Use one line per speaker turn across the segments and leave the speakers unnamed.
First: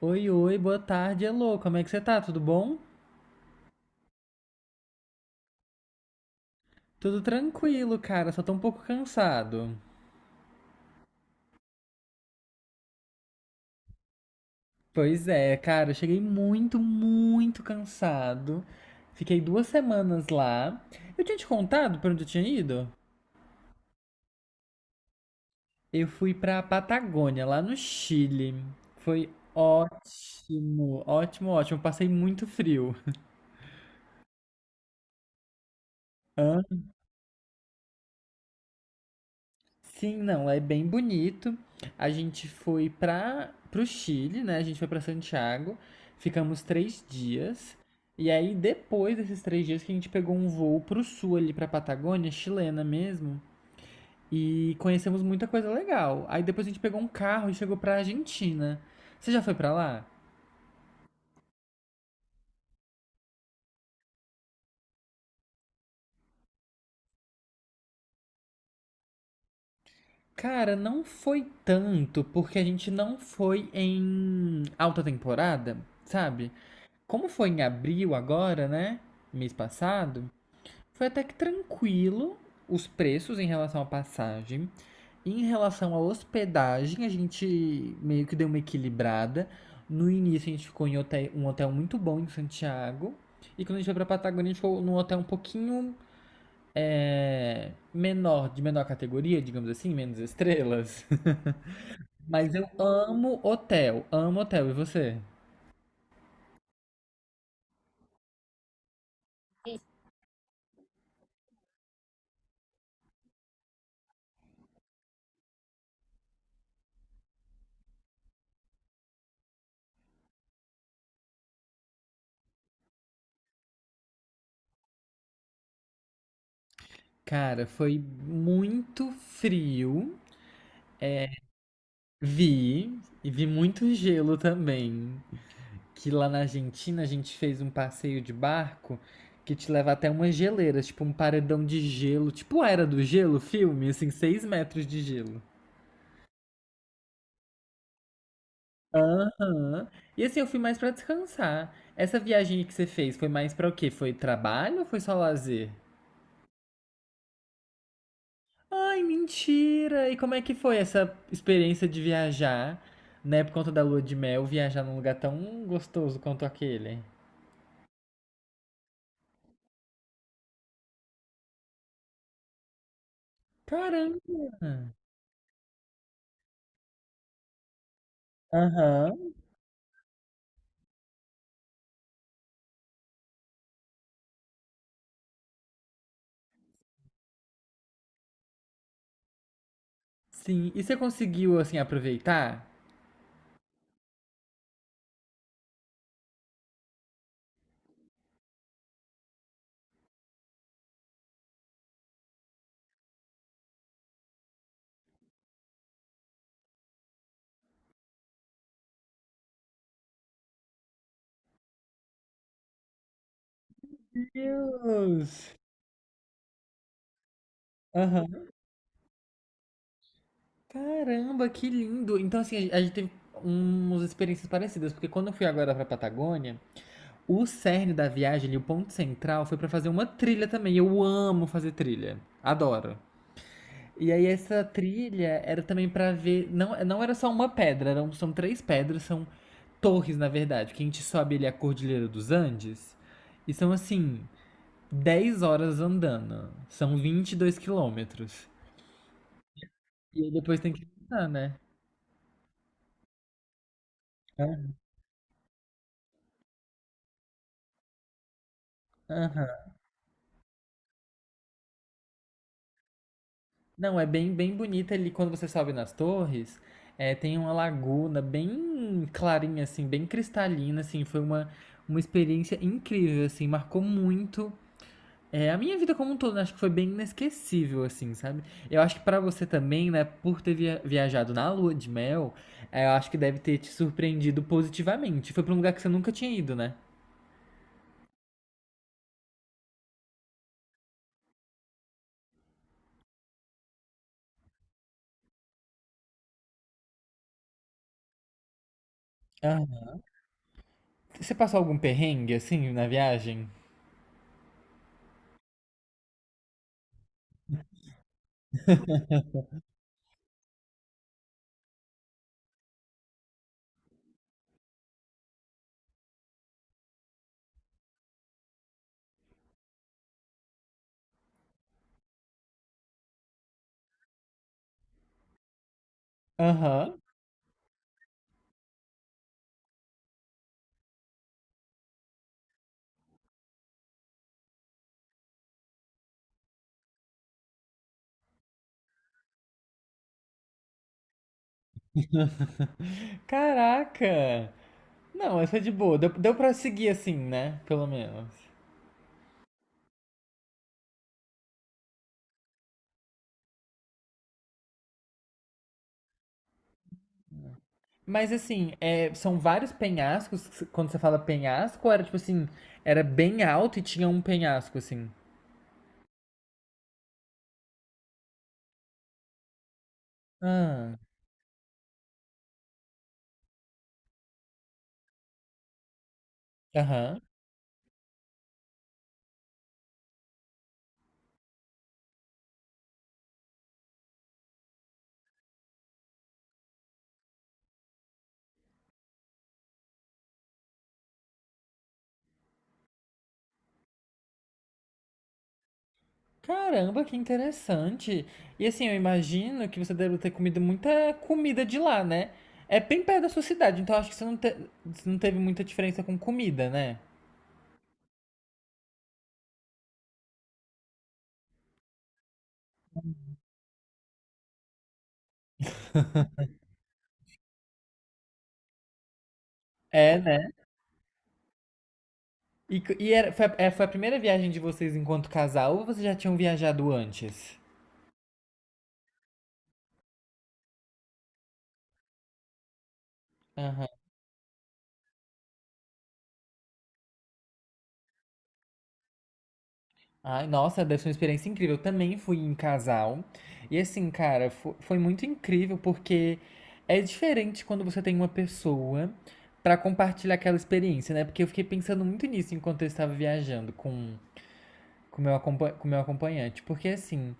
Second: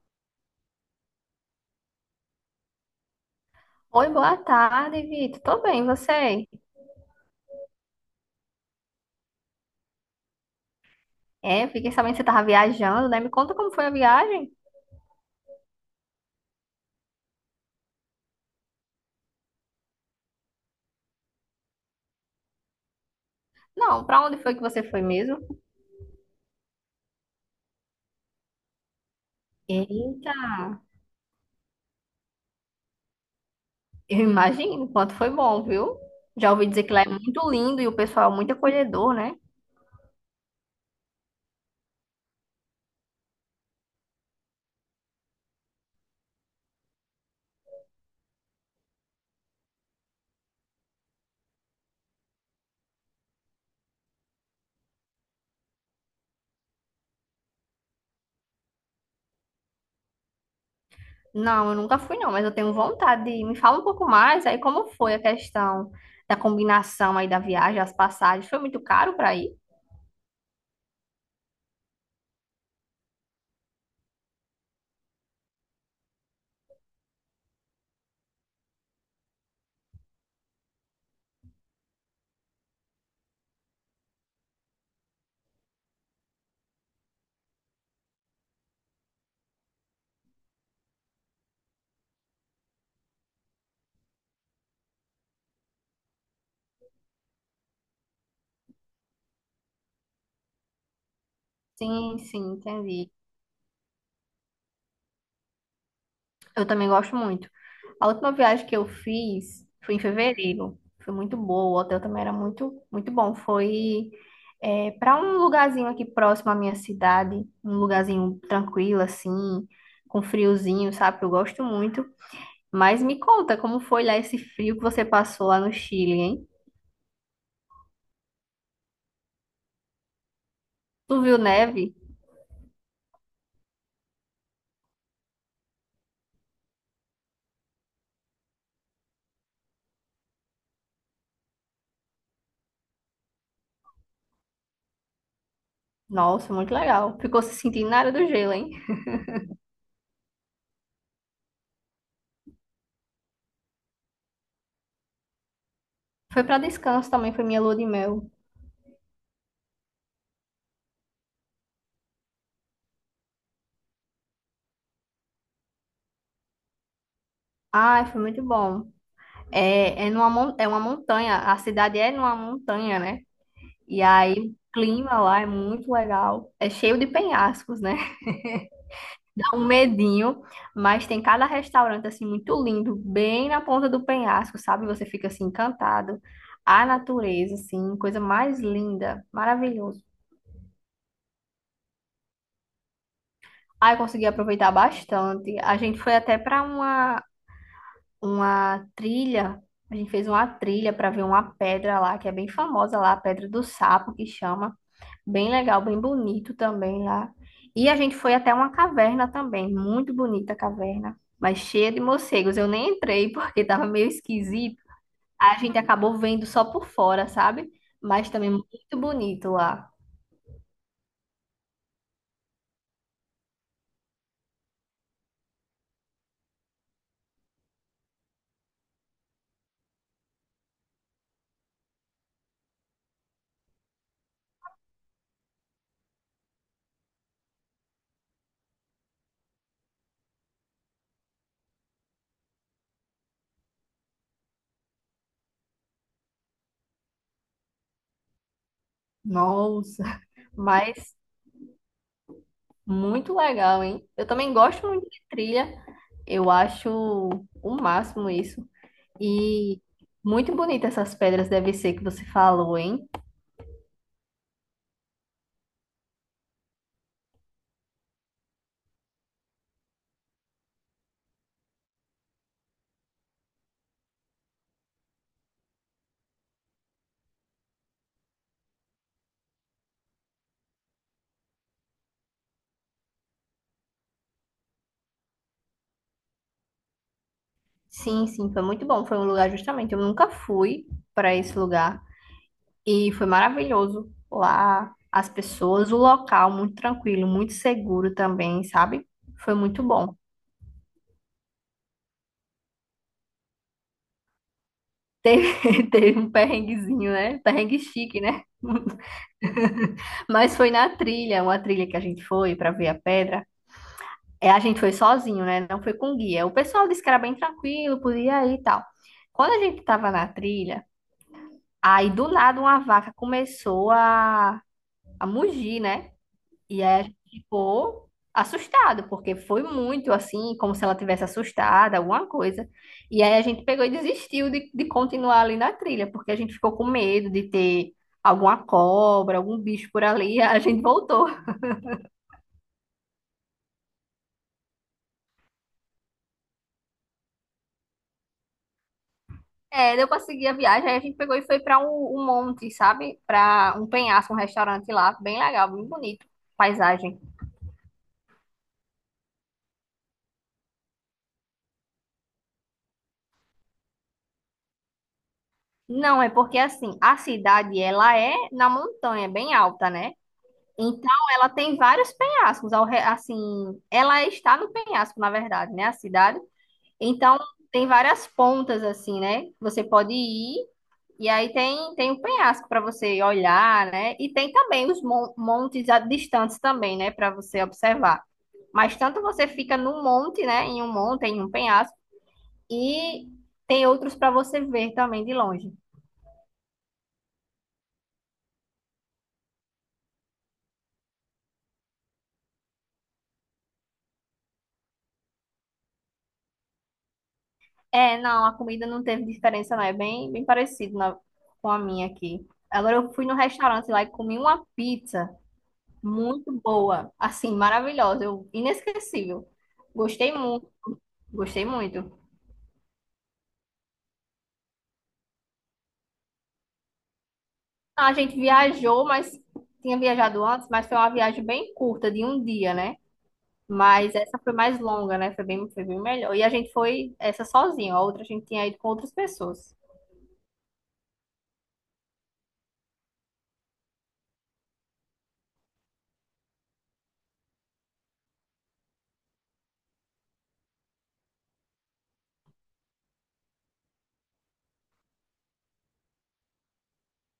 Oi, oi, boa tarde, alô, como é que você tá? Tudo bom?
Oi, boa tarde, Vitor. Tô bem, e você?
Tudo tranquilo, cara, só tô um pouco cansado.
É, fiquei sabendo que você tava viajando, né? Me conta como foi a viagem.
Pois é, cara, eu cheguei muito, muito cansado. Fiquei 2 semanas lá. Eu tinha te contado pra onde eu tinha ido?
Não, pra onde foi que você foi mesmo?
Eu fui pra Patagônia, lá no Chile. Foi
Eita,
ótimo, ótimo, ótimo. Passei muito frio.
eu imagino o quanto foi bom, viu? Já ouvi dizer que lá é muito lindo e o pessoal é muito acolhedor, né?
Sim, não, é bem bonito. A gente foi para o Chile, né? A gente foi para Santiago, ficamos 3 dias. E aí, depois desses 3 dias, que a gente pegou um voo pro sul ali, pra Patagônia, chilena mesmo. E conhecemos muita coisa legal. Aí depois a gente pegou um carro e chegou pra Argentina. Você já foi pra lá?
Não, eu nunca fui não, mas eu tenho vontade de ir. Me fala um pouco mais aí como foi a questão da combinação aí da viagem, as passagens. Foi muito caro pra ir?
Cara, não foi tanto, porque a gente não foi em alta temporada, sabe? Como foi em abril agora, né? Mês passado. Foi até que tranquilo os preços em relação à passagem. Em relação à hospedagem, a gente meio que deu uma equilibrada. No início, a gente ficou em um hotel muito bom em Santiago. E quando a gente foi pra Patagônia, a gente ficou num hotel um pouquinho menor, de menor categoria, digamos assim, menos estrelas.
Sim, sim,
Mas eu
entendi.
amo hotel, amo hotel. E você?
Eu também gosto muito. A última viagem que eu fiz foi em fevereiro. Foi muito boa. O hotel também era muito, muito bom. Foi para um lugarzinho aqui próximo à minha cidade, um lugarzinho tranquilo, assim, com friozinho, sabe? Eu gosto muito. Mas me conta como foi lá esse frio que você passou lá no Chile, hein?
Cara, foi muito frio.
Tu viu neve?
Vi, e vi muito gelo também. Que lá na Argentina a gente fez um passeio de barco que te leva até umas geleiras, tipo um paredão de gelo, tipo a Era do Gelo, filme, assim, 6 metros de gelo.
Nossa, muito legal. Ficou se sentindo na área do gelo, hein?
Aham. E assim, eu fui mais pra descansar. Essa viagem que você fez foi mais pra o quê? Foi trabalho ou foi só lazer?
Foi para descanso também, foi minha lua de mel.
Ai, mentira! E como é que foi essa experiência de viajar, né, por conta da lua de mel, viajar num lugar tão gostoso quanto aquele?
Ai, foi muito bom. É uma montanha, a cidade é numa montanha, né? E aí
Caramba!
o clima lá é muito legal, é cheio de penhascos, né?
Aham.
Dá um medinho, mas tem cada restaurante assim muito lindo, bem na ponta do penhasco, sabe? Você fica assim encantado. A natureza, assim, coisa mais linda, maravilhoso.
Sim, e você conseguiu, assim, aproveitar?
Aí eu consegui aproveitar bastante. A gente foi até para uma trilha, a gente fez uma trilha para ver uma pedra lá, que é bem famosa lá, a Pedra do Sapo, que chama. Bem legal, bem bonito também lá. E a gente foi até uma caverna também, muito bonita a caverna, mas cheia de morcegos. Eu nem entrei porque estava meio esquisito.
Deus!
A gente acabou vendo só por fora, sabe? Mas
Aham.
também muito bonito lá.
Caramba, que lindo! Então, assim, a gente teve umas experiências parecidas, porque quando eu fui agora pra Patagônia, o cerne da viagem ali, o ponto central, foi pra fazer uma trilha também. Eu amo fazer trilha, adoro. E aí, essa trilha era também pra ver. Não, não era só uma pedra, eram, são três pedras, são torres, na verdade, que a gente sobe ali a Cordilheira dos Andes. E são assim, 10 horas andando. São 22 quilômetros.
Nossa,
E aí depois tem que
mas
voltar, né?
muito legal, hein? Eu também
Ah.
gosto muito de trilha. Eu acho o máximo isso.
Aham.
E muito bonita essas pedras deve ser que você falou, hein?
Não, é bem, bem bonita ali. Quando você sobe nas torres, tem uma laguna bem clarinha, assim, bem cristalina, assim. Foi uma experiência incrível, assim. Marcou muito. É, a minha vida como um todo, né? Acho que foi bem inesquecível, assim, sabe? Eu acho que pra você também, né, por ter viajado na lua de mel, eu acho que deve ter te surpreendido positivamente. Foi pra um lugar que você nunca tinha ido, né?
Sim, sim, foi muito bom. Foi um lugar justamente. Eu nunca fui para esse lugar e foi maravilhoso lá. As pessoas, o local muito tranquilo, muito seguro também, sabe? Foi muito bom.
Você passou algum perrengue assim na viagem?
Teve, teve um perrenguezinho, né? Perrengue chique, né? Mas foi na trilha, uma trilha que a gente foi para ver a pedra. É, a gente foi sozinho, né? Não foi com guia. O pessoal disse que era bem tranquilo, podia ir e tal. Quando a gente tava na trilha, aí do nada uma vaca começou a mugir, né? E
Aham.
aí a gente ficou assustado, porque foi muito assim, como se ela tivesse assustada, alguma coisa. E aí a gente pegou e desistiu de continuar ali na trilha, porque a gente ficou com medo de ter alguma cobra, algum bicho por ali. A gente voltou.
Caraca! Não, essa é de boa. Deu pra seguir assim, né? Pelo menos.
É, deu pra seguir a viagem, aí a gente pegou e foi pra um monte, sabe? Pra um penhasco, um restaurante lá, bem legal, bem bonito, paisagem.
Mas assim, são vários penhascos. Quando você fala penhasco, era tipo assim, era bem alto e tinha um penhasco, assim.
Não, é porque assim, a cidade ela é na montanha, bem alta, né?
Ah,
Então, ela tem vários penhascos, assim, ela está no penhasco, na verdade, né, a cidade.
aham.
Então, tem várias pontas, assim, né, que você pode ir, e aí tem, tem o penhasco para você olhar, né, e tem também os montes distantes também, né, para você observar. Mas tanto você fica num monte, né, em um monte, em um penhasco, e tem outros para você ver também de longe.
Caramba, que interessante. E assim, eu imagino que você deve ter comido muita comida de lá, né? É bem perto da sua cidade, então acho que você não teve muita diferença com comida, né?
É, não, a comida não teve diferença, não. É bem, bem parecido com a minha aqui. Agora eu fui no restaurante lá e comi uma pizza muito boa, assim, maravilhosa, inesquecível.
É,
Gostei
né?
muito, gostei muito.
E, c- e era, foi, a, é, foi a primeira viagem de vocês enquanto casal ou vocês já tinham viajado antes?
A gente viajou, mas tinha viajado antes, mas foi uma viagem bem curta, de um dia, né?
Aham.
Mas essa foi mais longa, né? Foi bem melhor. E a gente foi essa sozinho, a outra a gente tinha ido com outras pessoas.
Ai, nossa, deve ser uma experiência incrível. Eu também fui em casal. E assim, cara, foi, muito incrível porque é diferente quando você tem uma pessoa pra compartilhar aquela experiência, né? Porque eu fiquei pensando muito nisso enquanto eu estava viajando com meu acompanhante. Porque assim,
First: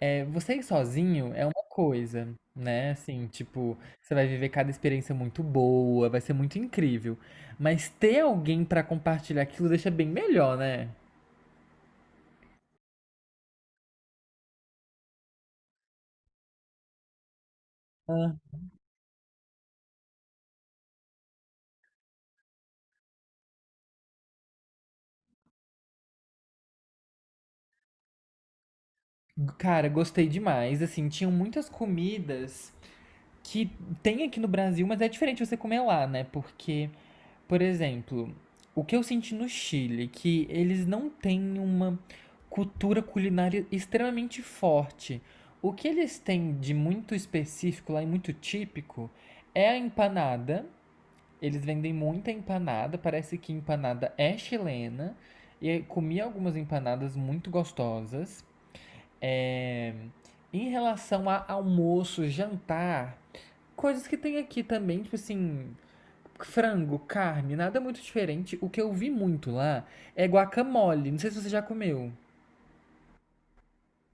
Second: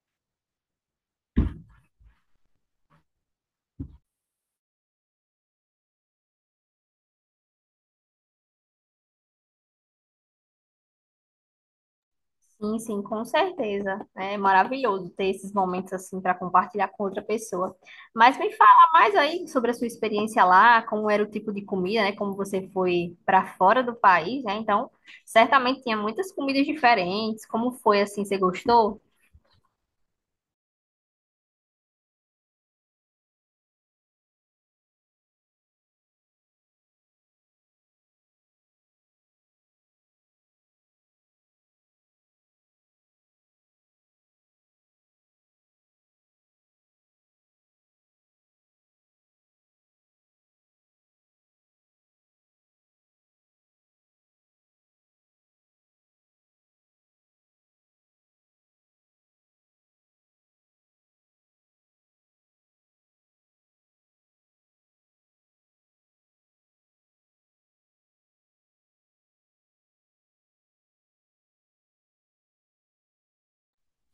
Você ir sozinho é uma coisa, né? Assim, tipo, você vai viver cada experiência muito boa, vai ser muito incrível. Mas ter alguém pra compartilhar aquilo deixa bem melhor, né?
Sim, sim, com certeza. É maravilhoso ter esses momentos assim para compartilhar com outra pessoa. Mas me
Ah.
fala mais aí sobre a sua experiência lá, como era o tipo de comida, né? Como você foi para fora do país, né? Então, certamente tinha muitas comidas diferentes. Como foi assim? Você gostou?
Cara, gostei demais. Assim, tinham muitas comidas que tem aqui no Brasil, mas é diferente você comer lá, né? Porque, por exemplo, o que eu senti no Chile, que eles não têm uma cultura culinária extremamente forte. O que eles têm de muito específico lá e muito típico é a empanada. Eles vendem muita empanada, parece que empanada é chilena. E eu comi algumas empanadas muito gostosas. É, Em relação a almoço, jantar, coisas que tem aqui também, tipo assim, frango, carne, nada muito diferente. O que eu vi muito lá é guacamole. Não sei se você já comeu.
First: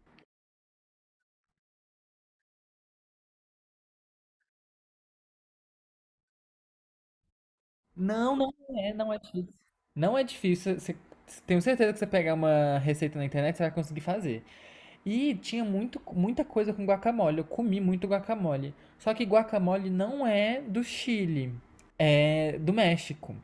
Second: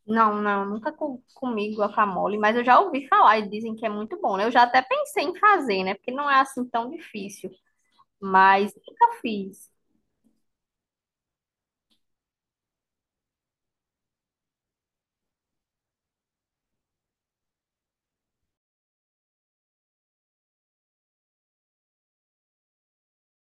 Não, não, nunca comi guacamole, mas eu já ouvi falar e dizem que é muito bom, né? Eu já até pensei em fazer, né? Porque não é assim tão difícil,
Não, não
mas
é, não é
nunca
difícil.
fiz.
Não é difícil. Tenho certeza que você pegar uma receita na internet, você vai conseguir fazer. E tinha muito, muita coisa com guacamole. Eu comi muito guacamole. Só que guacamole não é do Chile, é do México.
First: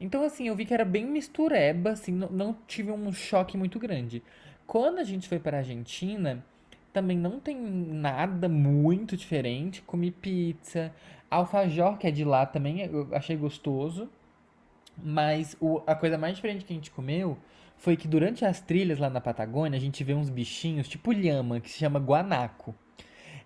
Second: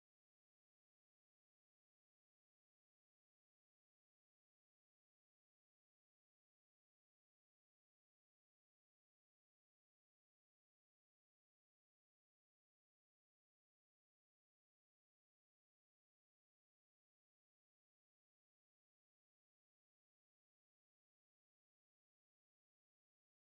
Então, assim, eu vi que era bem mistureba, assim, não, não tive um choque muito grande. Quando a gente foi para a Argentina, também não tem nada muito diferente. Comi pizza, alfajor, que é de lá também, eu achei gostoso. Mas a coisa mais diferente que a gente comeu foi que durante as trilhas lá na Patagônia, a gente vê uns bichinhos tipo lhama, que se chama guanaco.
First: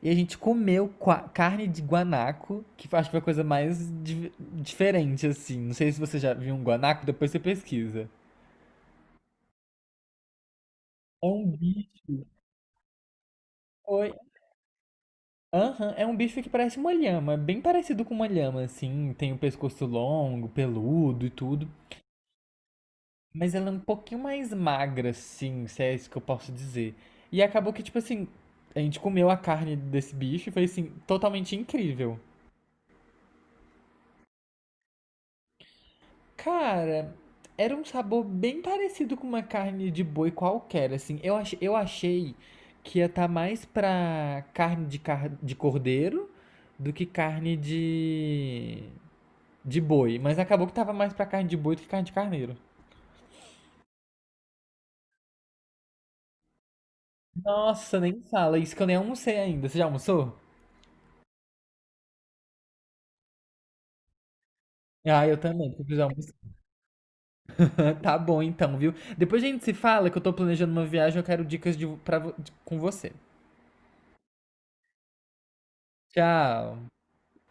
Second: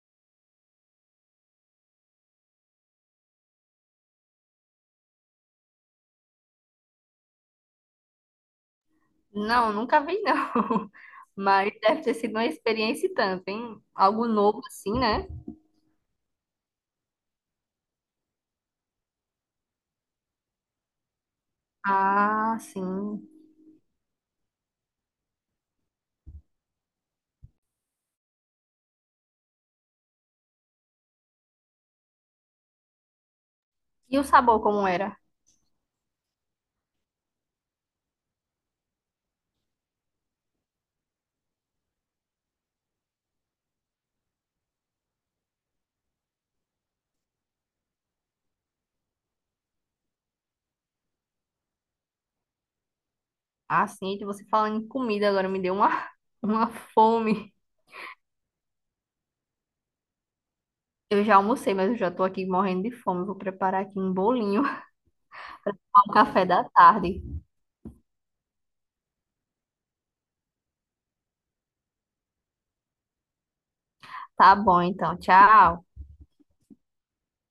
E a gente comeu carne de guanaco, que eu acho que foi a coisa mais diferente, assim. Não sei se você já viu um guanaco, depois você pesquisa.
Não, nunca vi não.
É um
Mas deve ter
bicho.
sido uma experiência e tanto, hein?
Oi.
Algo novo assim, né?
Aham, é um bicho que parece uma lhama, bem parecido com uma lhama, assim. Tem o pescoço longo, peludo e tudo.
Ah, sim.
Mas ela é um pouquinho mais magra, assim, se é isso que eu posso dizer. E acabou que, tipo assim, a gente comeu a carne desse bicho e foi, assim, totalmente incrível.
E o sabor como era?
Cara, era um sabor bem parecido com uma carne de boi qualquer, assim. Eu achei que ia estar mais pra carne de cordeiro do que carne de boi. Mas acabou que tava mais pra carne de boi do que carne de carneiro.
Ah, sim, de você falando em comida agora me deu uma, uma fome.
Nossa, nem fala. Isso que eu nem almocei ainda. Você já almoçou?
Eu já almocei, mas eu já tô aqui morrendo de fome. Vou preparar aqui um bolinho
Ah, eu também, porque eu preciso
ao
almoçar.
café da tarde.
Tá bom então, viu? Depois a gente se fala que eu tô planejando uma viagem, eu quero dicas com você.
Tá bom, então. Tchau.
Tchau.